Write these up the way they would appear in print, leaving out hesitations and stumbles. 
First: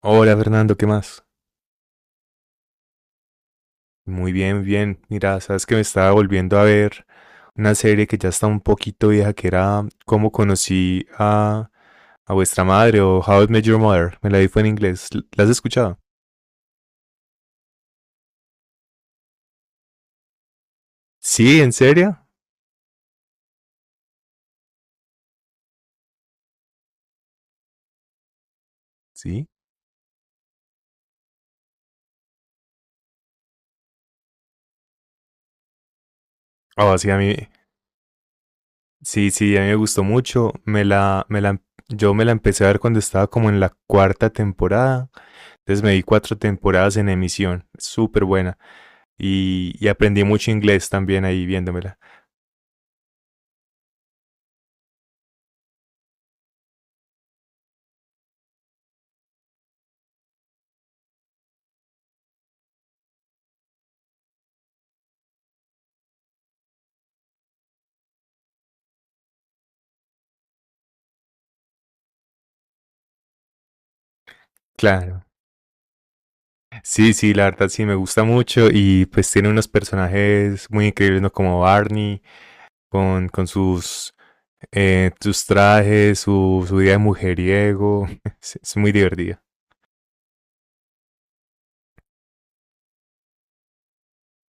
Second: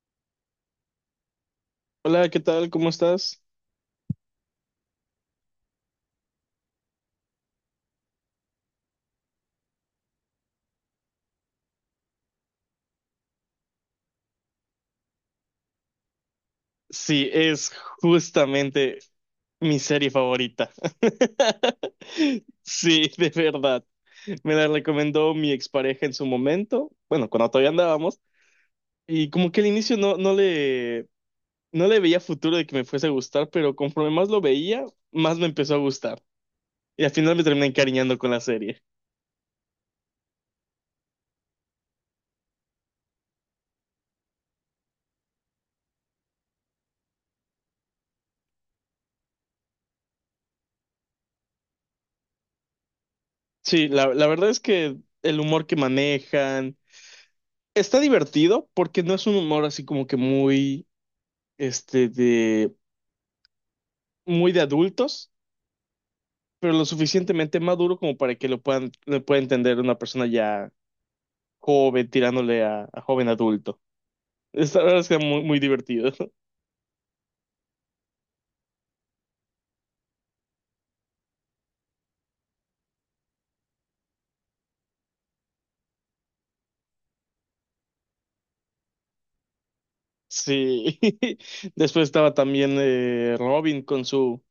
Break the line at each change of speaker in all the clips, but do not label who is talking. Hola Fernando, ¿qué más?
Hola, ¿qué tal? ¿Cómo estás?
Muy bien, bien. Mira, sabes que me estaba volviendo a ver una serie que ya está un poquito vieja, que era Cómo conocí a vuestra madre o How I Met Your Mother. Me la vi fue en inglés. ¿La has escuchado?
Sí, es justamente mi serie favorita.
Sí, ¿en serio?
Sí, de verdad. Me la recomendó mi expareja en su momento, bueno, cuando todavía andábamos, y
Sí.
como que al inicio no le no le veía futuro de que me fuese a gustar, pero conforme más lo veía, más me empezó a gustar.
Ah,
Y
sí,
al
a mí,
final me terminé encariñando con la serie.
sí, sí, a mí me gustó mucho. Yo me la empecé a ver cuando estaba como en la cuarta temporada. Entonces me vi cuatro temporadas en emisión. Súper buena. Y aprendí mucho inglés también ahí viéndomela.
Sí, la verdad es que el humor que manejan está divertido porque no es un humor así como que muy de muy de adultos, pero lo suficientemente maduro como para que lo pueda entender una persona ya joven, tirándole a joven adulto. Esta la verdad es que
Claro.
era muy, muy divertido.
Sí, sí, la verdad sí me gusta mucho y pues tiene unos personajes muy increíbles, ¿no? Como Barney, con, con sus, sus trajes, su vida de mujeriego. Es muy divertido.
Sí. Después estaba también Robin con su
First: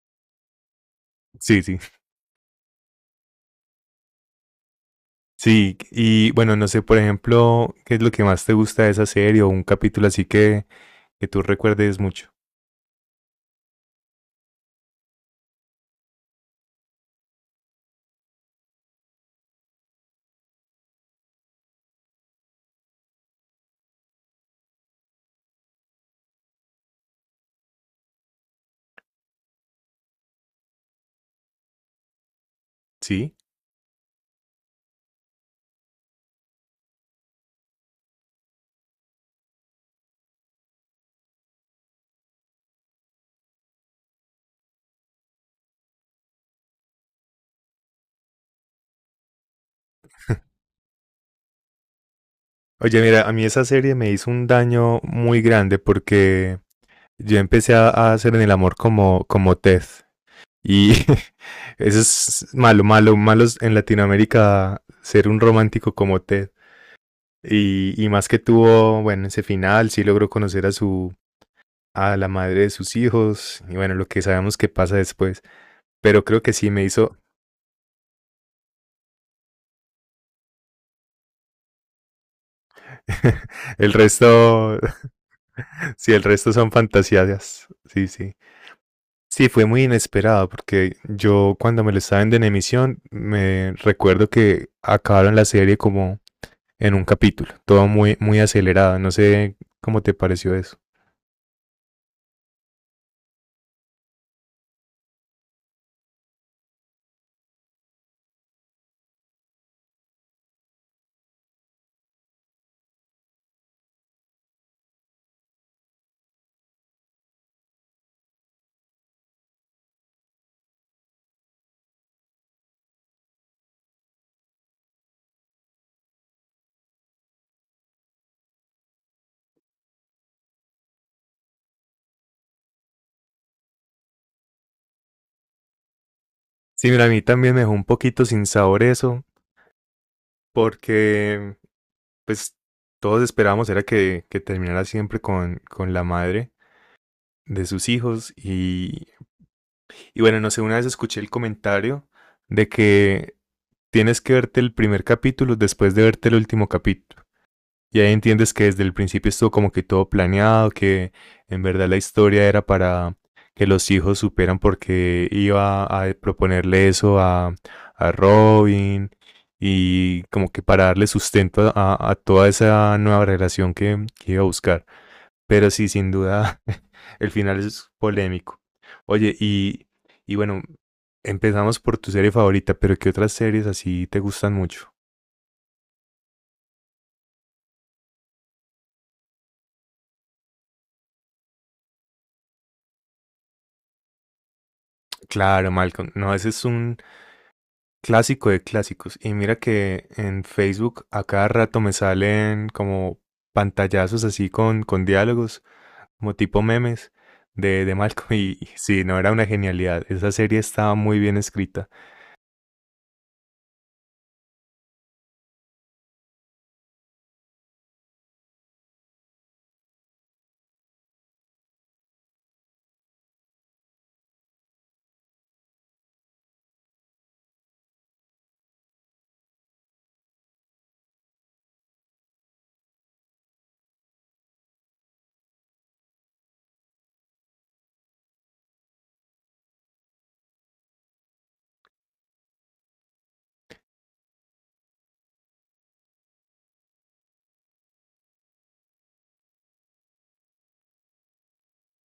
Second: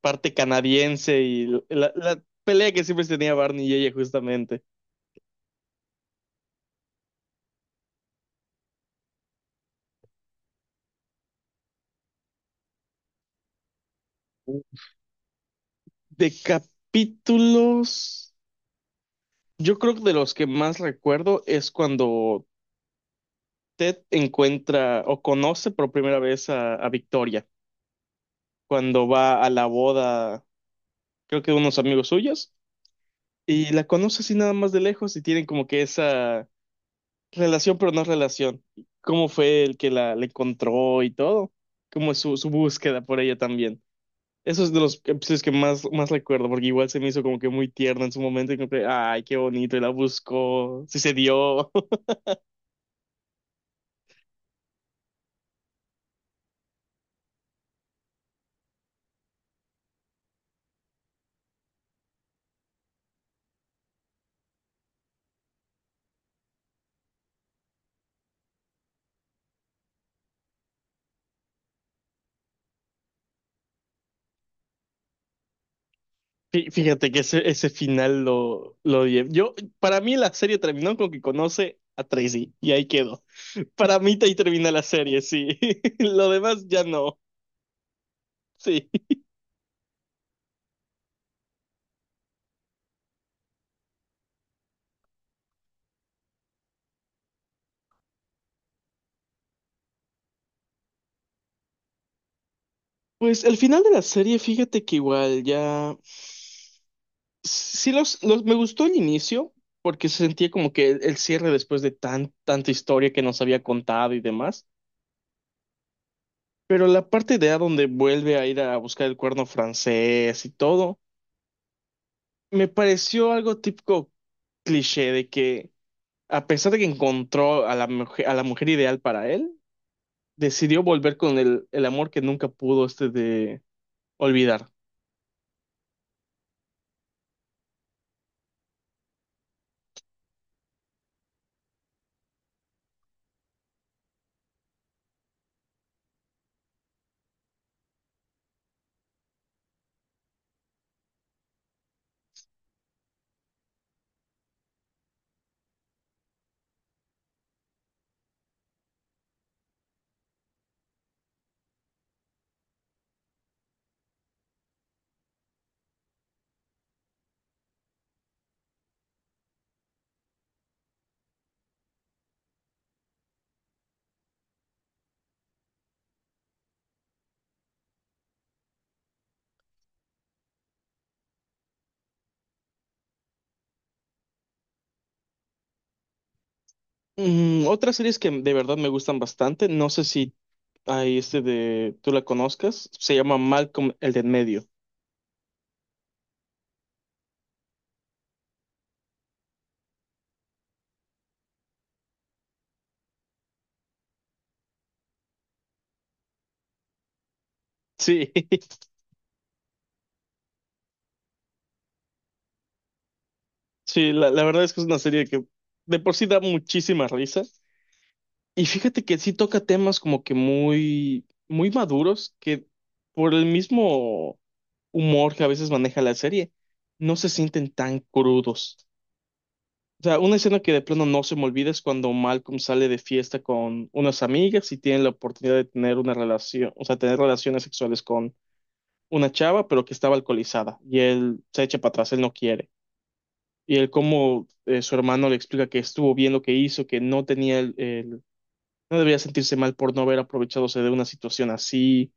parte canadiense y
Sí, sí.
la pelea que siempre tenía Barney y ella justamente.
Sí, y bueno, no sé, por ejemplo, ¿qué es lo que más te gusta de esa serie o un capítulo así que tú recuerdes mucho?
De capítulos, yo creo que de los que más recuerdo es cuando usted encuentra o conoce por primera vez a Victoria cuando va a la boda, creo que de unos amigos suyos,
Sí.
y la conoce así nada más de lejos y tienen como que esa relación, pero no relación. ¿Cómo fue el que la encontró y todo? ¿Cómo es su búsqueda por ella también? Eso es de los episodios que más recuerdo, porque igual se me hizo como que muy tierno en su momento y como que, ay, qué bonito, y la buscó, sí se dio.
Oye, mira, a mí esa serie me hizo un daño muy grande porque yo empecé a hacer en el amor como, como Ted. Y eso es malo, malo, malos en Latinoamérica ser un romántico como Ted. Y más que tuvo, bueno, ese final, sí logró conocer a a la madre de sus hijos y bueno, lo que sabemos que pasa después. Pero creo que sí me
Fíjate
hizo
que ese final lo odié. Yo, para mí la serie terminó con que conoce a Tracy y ahí quedó.
el
Para mí ahí termina
resto,
la serie, sí.
sí, el
Lo
resto
demás
son
ya no.
fantasías. Sí, sí.
Sí.
Sí, fue muy inesperado porque yo cuando me lo estaba viendo en emisión me recuerdo que acabaron la serie como en un capítulo, todo muy, muy acelerado, no sé cómo te pareció eso.
Pues el final de la serie, fíjate que igual... ya... Sí, me gustó el inicio porque se sentía como que el cierre después de tanta historia que nos había contado y demás. Pero la parte de A donde vuelve a ir a buscar el cuerno francés y todo, me pareció algo típico cliché de que... A pesar de que encontró a a la mujer ideal para él, decidió volver con el amor que nunca pudo este de olvidar.
Sí, mira, a mí también me dejó un poquito sin sabor eso, porque pues todos esperábamos era que terminara siempre con la madre de sus hijos y bueno, no sé, una vez escuché el comentario de que tienes que verte el primer capítulo después de verte el último capítulo. Y ahí entiendes que desde el principio estuvo como que todo planeado, que en verdad la historia era para que los hijos superan porque iba a proponerle eso a Robin y como que para darle sustento a toda esa nueva relación que iba a buscar. Pero sí, sin duda, el final es polémico. Oye, y, y bueno, empezamos por tu serie favorita, pero ¿qué otras series así te gustan mucho?
Otras series que de verdad me gustan bastante, no sé si hay este de tú la conozcas, se llama Malcolm el de en medio.
Claro, Malcolm. No, ese es un, clásico de clásicos. Y mira que en Facebook a cada rato me salen como pantallazos así con diálogos, como tipo memes de Malcolm.
Sí,
Y sí, no era una genialidad. Esa serie estaba muy bien escrita.
sí, la verdad es que es una serie que de por sí da muchísima risa. Y fíjate que sí toca temas como que muy, muy maduros, que por el mismo humor que a veces maneja la serie, no se sienten tan crudos. O sea, una escena que de plano no se me olvida es cuando Malcolm sale de fiesta con unas amigas y tiene la oportunidad de tener una relación, o sea, tener relaciones sexuales con una chava, pero que estaba alcoholizada y él se echa para atrás, él no quiere. Y él como su hermano le explica que estuvo bien lo que hizo, que no tenía no debía sentirse mal por no haber aprovechadose de una situación así.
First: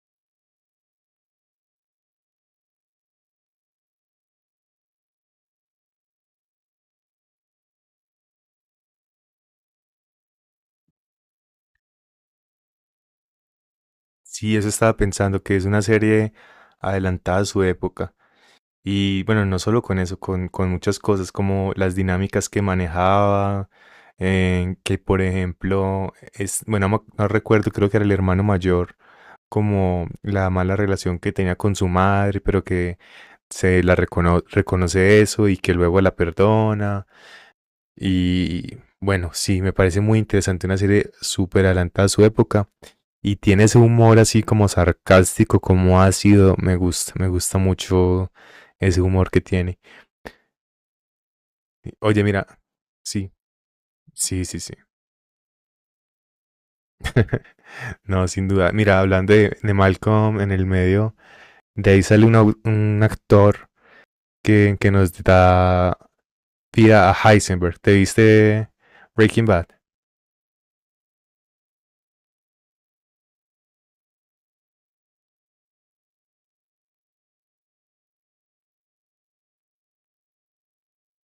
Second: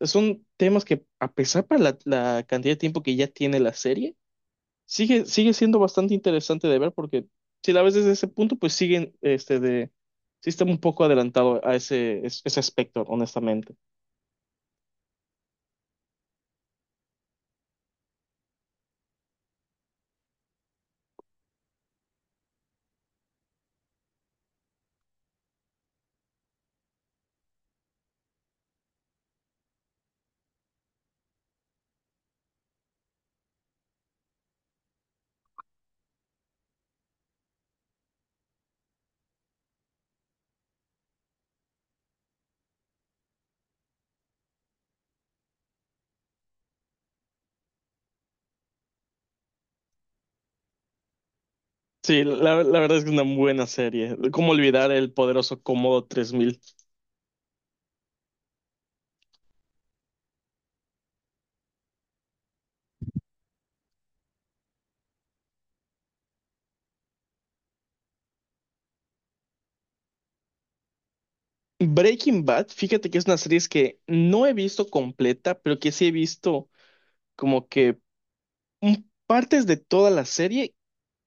Son temas que, a pesar para la cantidad de tiempo que ya tiene la serie, sigue siendo bastante interesante de ver porque si la ves desde ese punto, sí está un poco adelantado a ese aspecto, honestamente.
Sí, eso estaba pensando, que es una serie adelantada a su época. Y bueno, no solo con eso, con muchas cosas como las dinámicas que manejaba, que por ejemplo, es, bueno, no, no recuerdo, creo que era el hermano mayor como la mala relación que tenía con su madre, pero que se la reconoce eso y que luego la perdona. Y bueno, sí, me parece muy interesante, una serie súper adelantada a su época. Y tiene ese humor así como sarcástico, como ácido. Me gusta mucho ese humor que tiene. Oye,
Sí,
mira,
la verdad es que es
sí,
una buena serie.
sí,
¿Cómo
sí, sí.
olvidar el poderoso Comodo 3000?
No, sin duda. Mira, hablando de Malcolm en el medio, de ahí sale un, un actor que nos da vida a Heisenberg. ¿Te viste Breaking Bad?
Breaking Bad, fíjate que es una serie que no he visto completa, pero que sí he visto como que partes de toda la serie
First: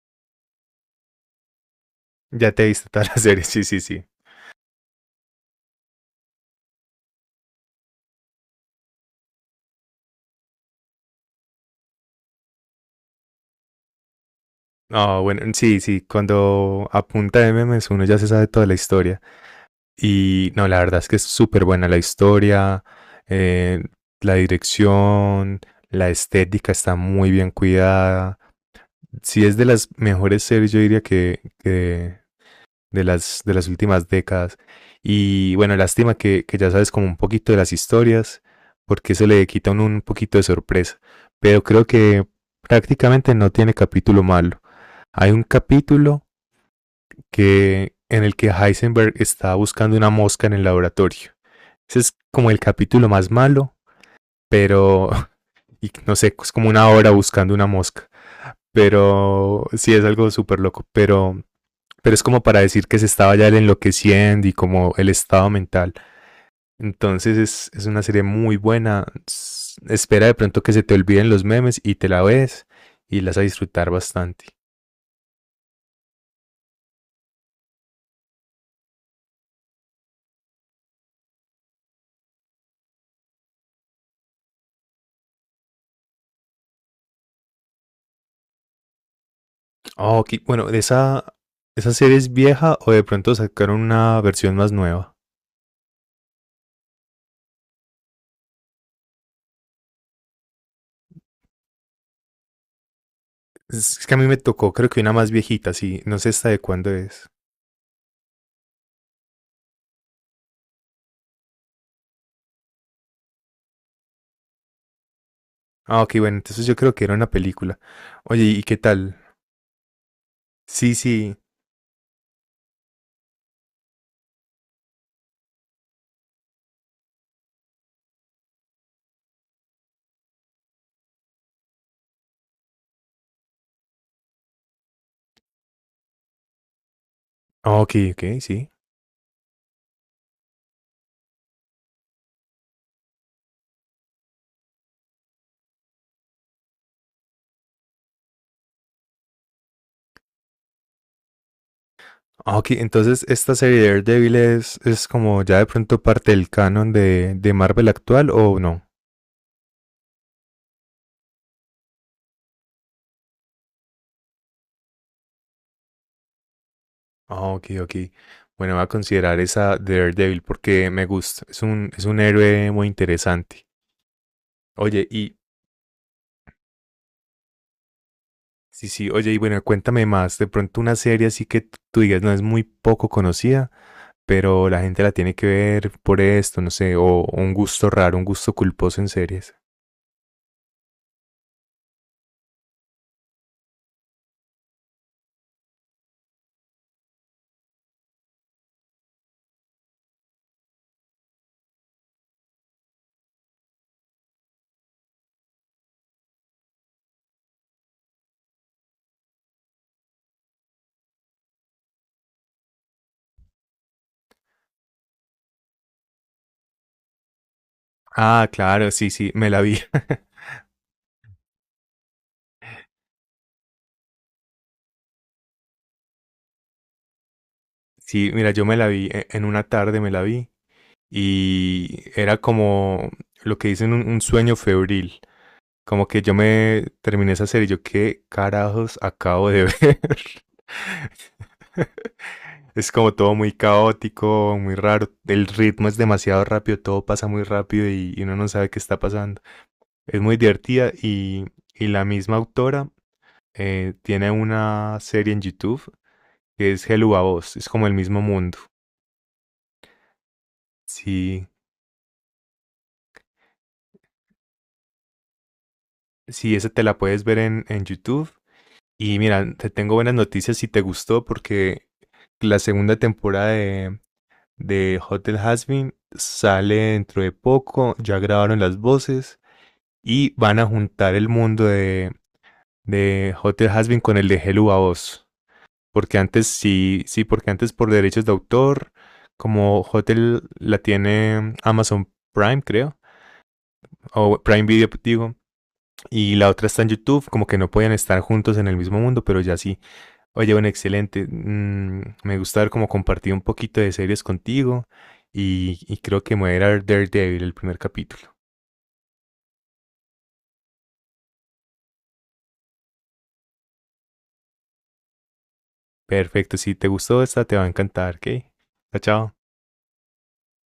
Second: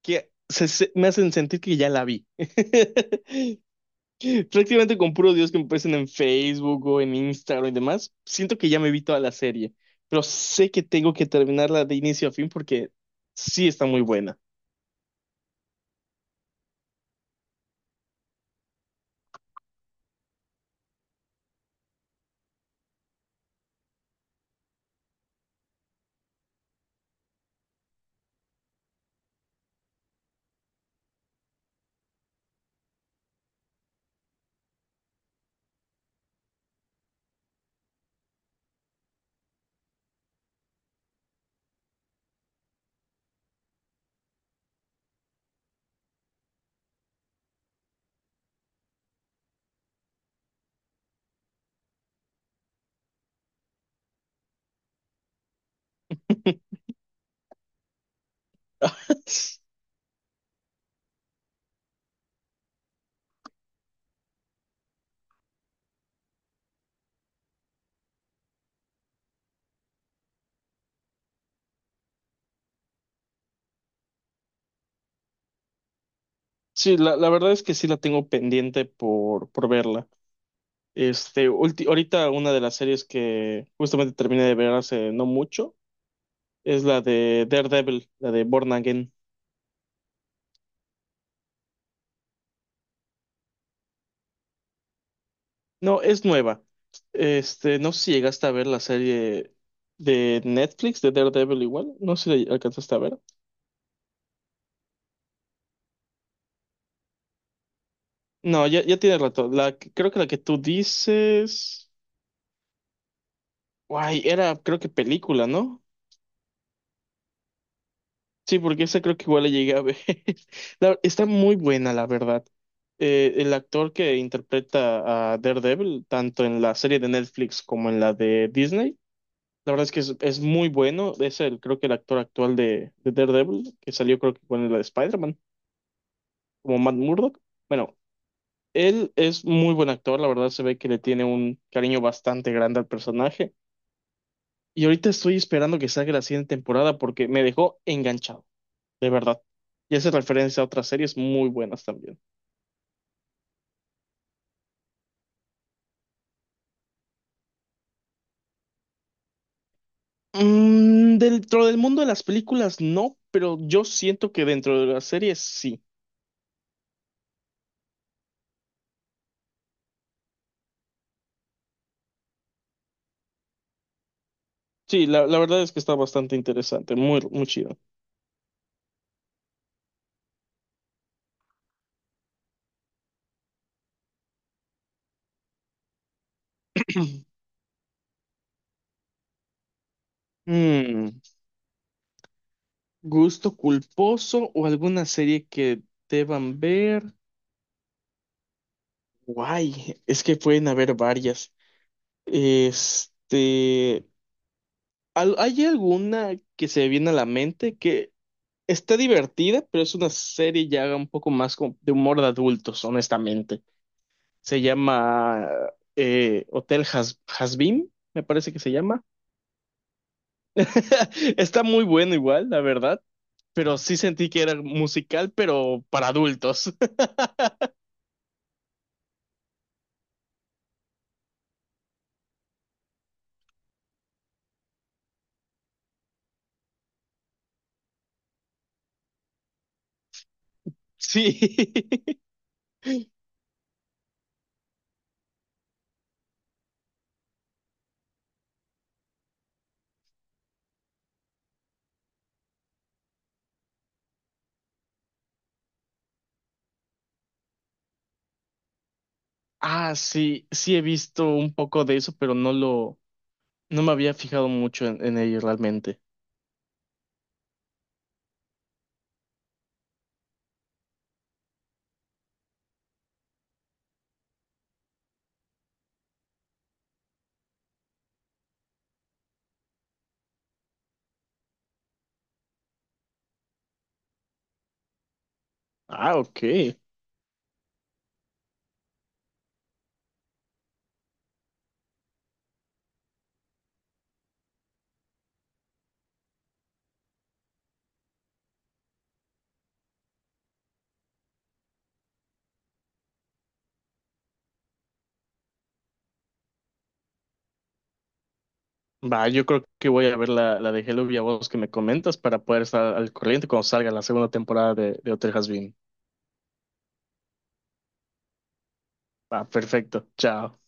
que me hacen sentir que ya la vi.
Ya te viste toda la serie, sí, sí, sí.
Prácticamente con puros dios que me aparecen en Facebook o en Instagram y demás, siento que ya me vi toda la serie, pero sé que tengo que terminarla de inicio a fin porque sí está muy buena.
No, bueno, sí, sí, cuando apunta a memes uno ya se sabe toda la historia. Y no, la verdad es que es súper buena la historia, eh, la dirección, la estética está muy bien cuidada. Sí es de las mejores series, yo diría que de de las últimas décadas. Y bueno, lástima que ya sabes como un poquito de las historias, porque eso le quita un poquito de sorpresa. Pero creo que prácticamente no tiene capítulo malo. Hay un capítulo que, en el que Heisenberg está buscando una mosca en el laboratorio. Ese es como el capítulo más malo, pero y no sé, es como una hora buscando una mosca. Pero sí es algo súper loco. Pero es como para decir que se estaba ya el enloqueciendo y como el estado mental. Entonces es una serie muy buena. Espera de pronto que se te olviden los memes y te la ves y las vas a disfrutar bastante.
Sí, la verdad es que sí la tengo pendiente por verla. Ahorita una de las series que justamente terminé de ver hace no mucho es la de Daredevil, la de Born Again.
Oh, ok, bueno, ¿esa serie es vieja o de pronto sacaron una versión más nueva?
No, es nueva. Este, no sé si llegaste a ver la serie de Netflix de Daredevil igual. No sé si la alcanzaste a ver.
Es que a mí me tocó, creo que una más viejita, sí. No sé esta de cuándo es.
No, ya tiene rato. Creo que la que tú dices. Guay, era, creo que película, ¿no?
Ah, ok, bueno, entonces yo creo que era una película. Oye,
Sí,
¿y qué
porque esa
tal?
creo que igual la llegué a ver.
Sí,
Está
sí.
muy buena, la verdad. El actor que interpreta a Daredevil, tanto en la serie de Netflix como en la de Disney. La verdad es que es muy bueno. Es el, creo que el actor actual de Daredevil, que salió creo que con la de Spider-Man, como Matt Murdock.
Ah, ok,
Bueno,
ok, sí.
él es muy buen actor, la verdad se ve que le tiene un cariño bastante grande al personaje. Y ahorita estoy esperando que salga la siguiente temporada porque me dejó enganchado, de verdad. Y hace referencia a otras series muy buenas también.
Ah, ok, entonces esta serie de Daredevil es como ya de pronto parte del canon de Marvel actual o no.
Dentro del mundo de las películas no, pero yo siento que dentro de las series sí.
Ah, ok, ok. Bueno, voy a considerar esa Daredevil porque me gusta. Es un héroe muy interesante. Oye,
Sí, la,
y
la verdad es que está bastante interesante, muy, muy chido.
sí, sí, oye, y bueno, cuéntame más. De pronto una serie así que tú digas no es muy poco conocida, pero la gente la tiene que ver por esto, no sé, o un gusto raro, un gusto culposo en series.
Mm. ¿Gusto culposo o alguna serie que deban ver? Guay, es que pueden haber varias. Este, ¿Hay alguna que se viene a la mente que está divertida, pero es una serie ya un poco más como de humor de adultos, honestamente? Se llama Hotel Has Hazbin, me
Ah,
parece que se
claro,
llama.
sí, sí, me la vi.
Está muy bueno igual, la verdad, pero sí sentí que era musical, pero para adultos.
Sí, mira, yo me la vi en una tarde, me la vi. Y era como lo que dicen un sueño febril. Como que yo me terminé esa serie y yo, ¿qué carajos acabo de ver?
Sí.
Es como todo muy caótico, muy raro. El ritmo es demasiado rápido, todo pasa muy rápido y uno no sabe qué está pasando. Es muy divertida y la misma autora tiene una serie en YouTube que es Hello a Vos. Es como el mismo mundo.
Ah, sí, sí he visto
Sí,
un poco de eso, pero no me había fijado mucho en ello realmente.
sí, esa te la puedes ver en YouTube. Y mira, te tengo buenas noticias si te gustó, porque la segunda temporada de Hotel Hazbin sale dentro de poco. Ya grabaron las voces y van a juntar el mundo de Hotel Hazbin con el de Hello a Oz.
Ah,
Porque
ok.
antes sí, sí, porque antes por derechos de autor, como Hotel la tiene Amazon Prime, creo, o Prime Video, digo, y la otra está en YouTube, como que no podían estar juntos en el mismo mundo, pero ya sí. Oye, bueno, excelente. Mm, me gusta haber como compartido un poquito de series contigo y creo que me voy a ir a ver Daredevil, el primer capítulo.
Va, yo creo que voy a ver la de Hello Villalobos que me comentas para poder estar al corriente cuando salga la segunda temporada de Hotel has Been.
Perfecto, si te gustó esta, te va a encantar, ¿ok? Chao, chao.
Va, perfecto. Chao.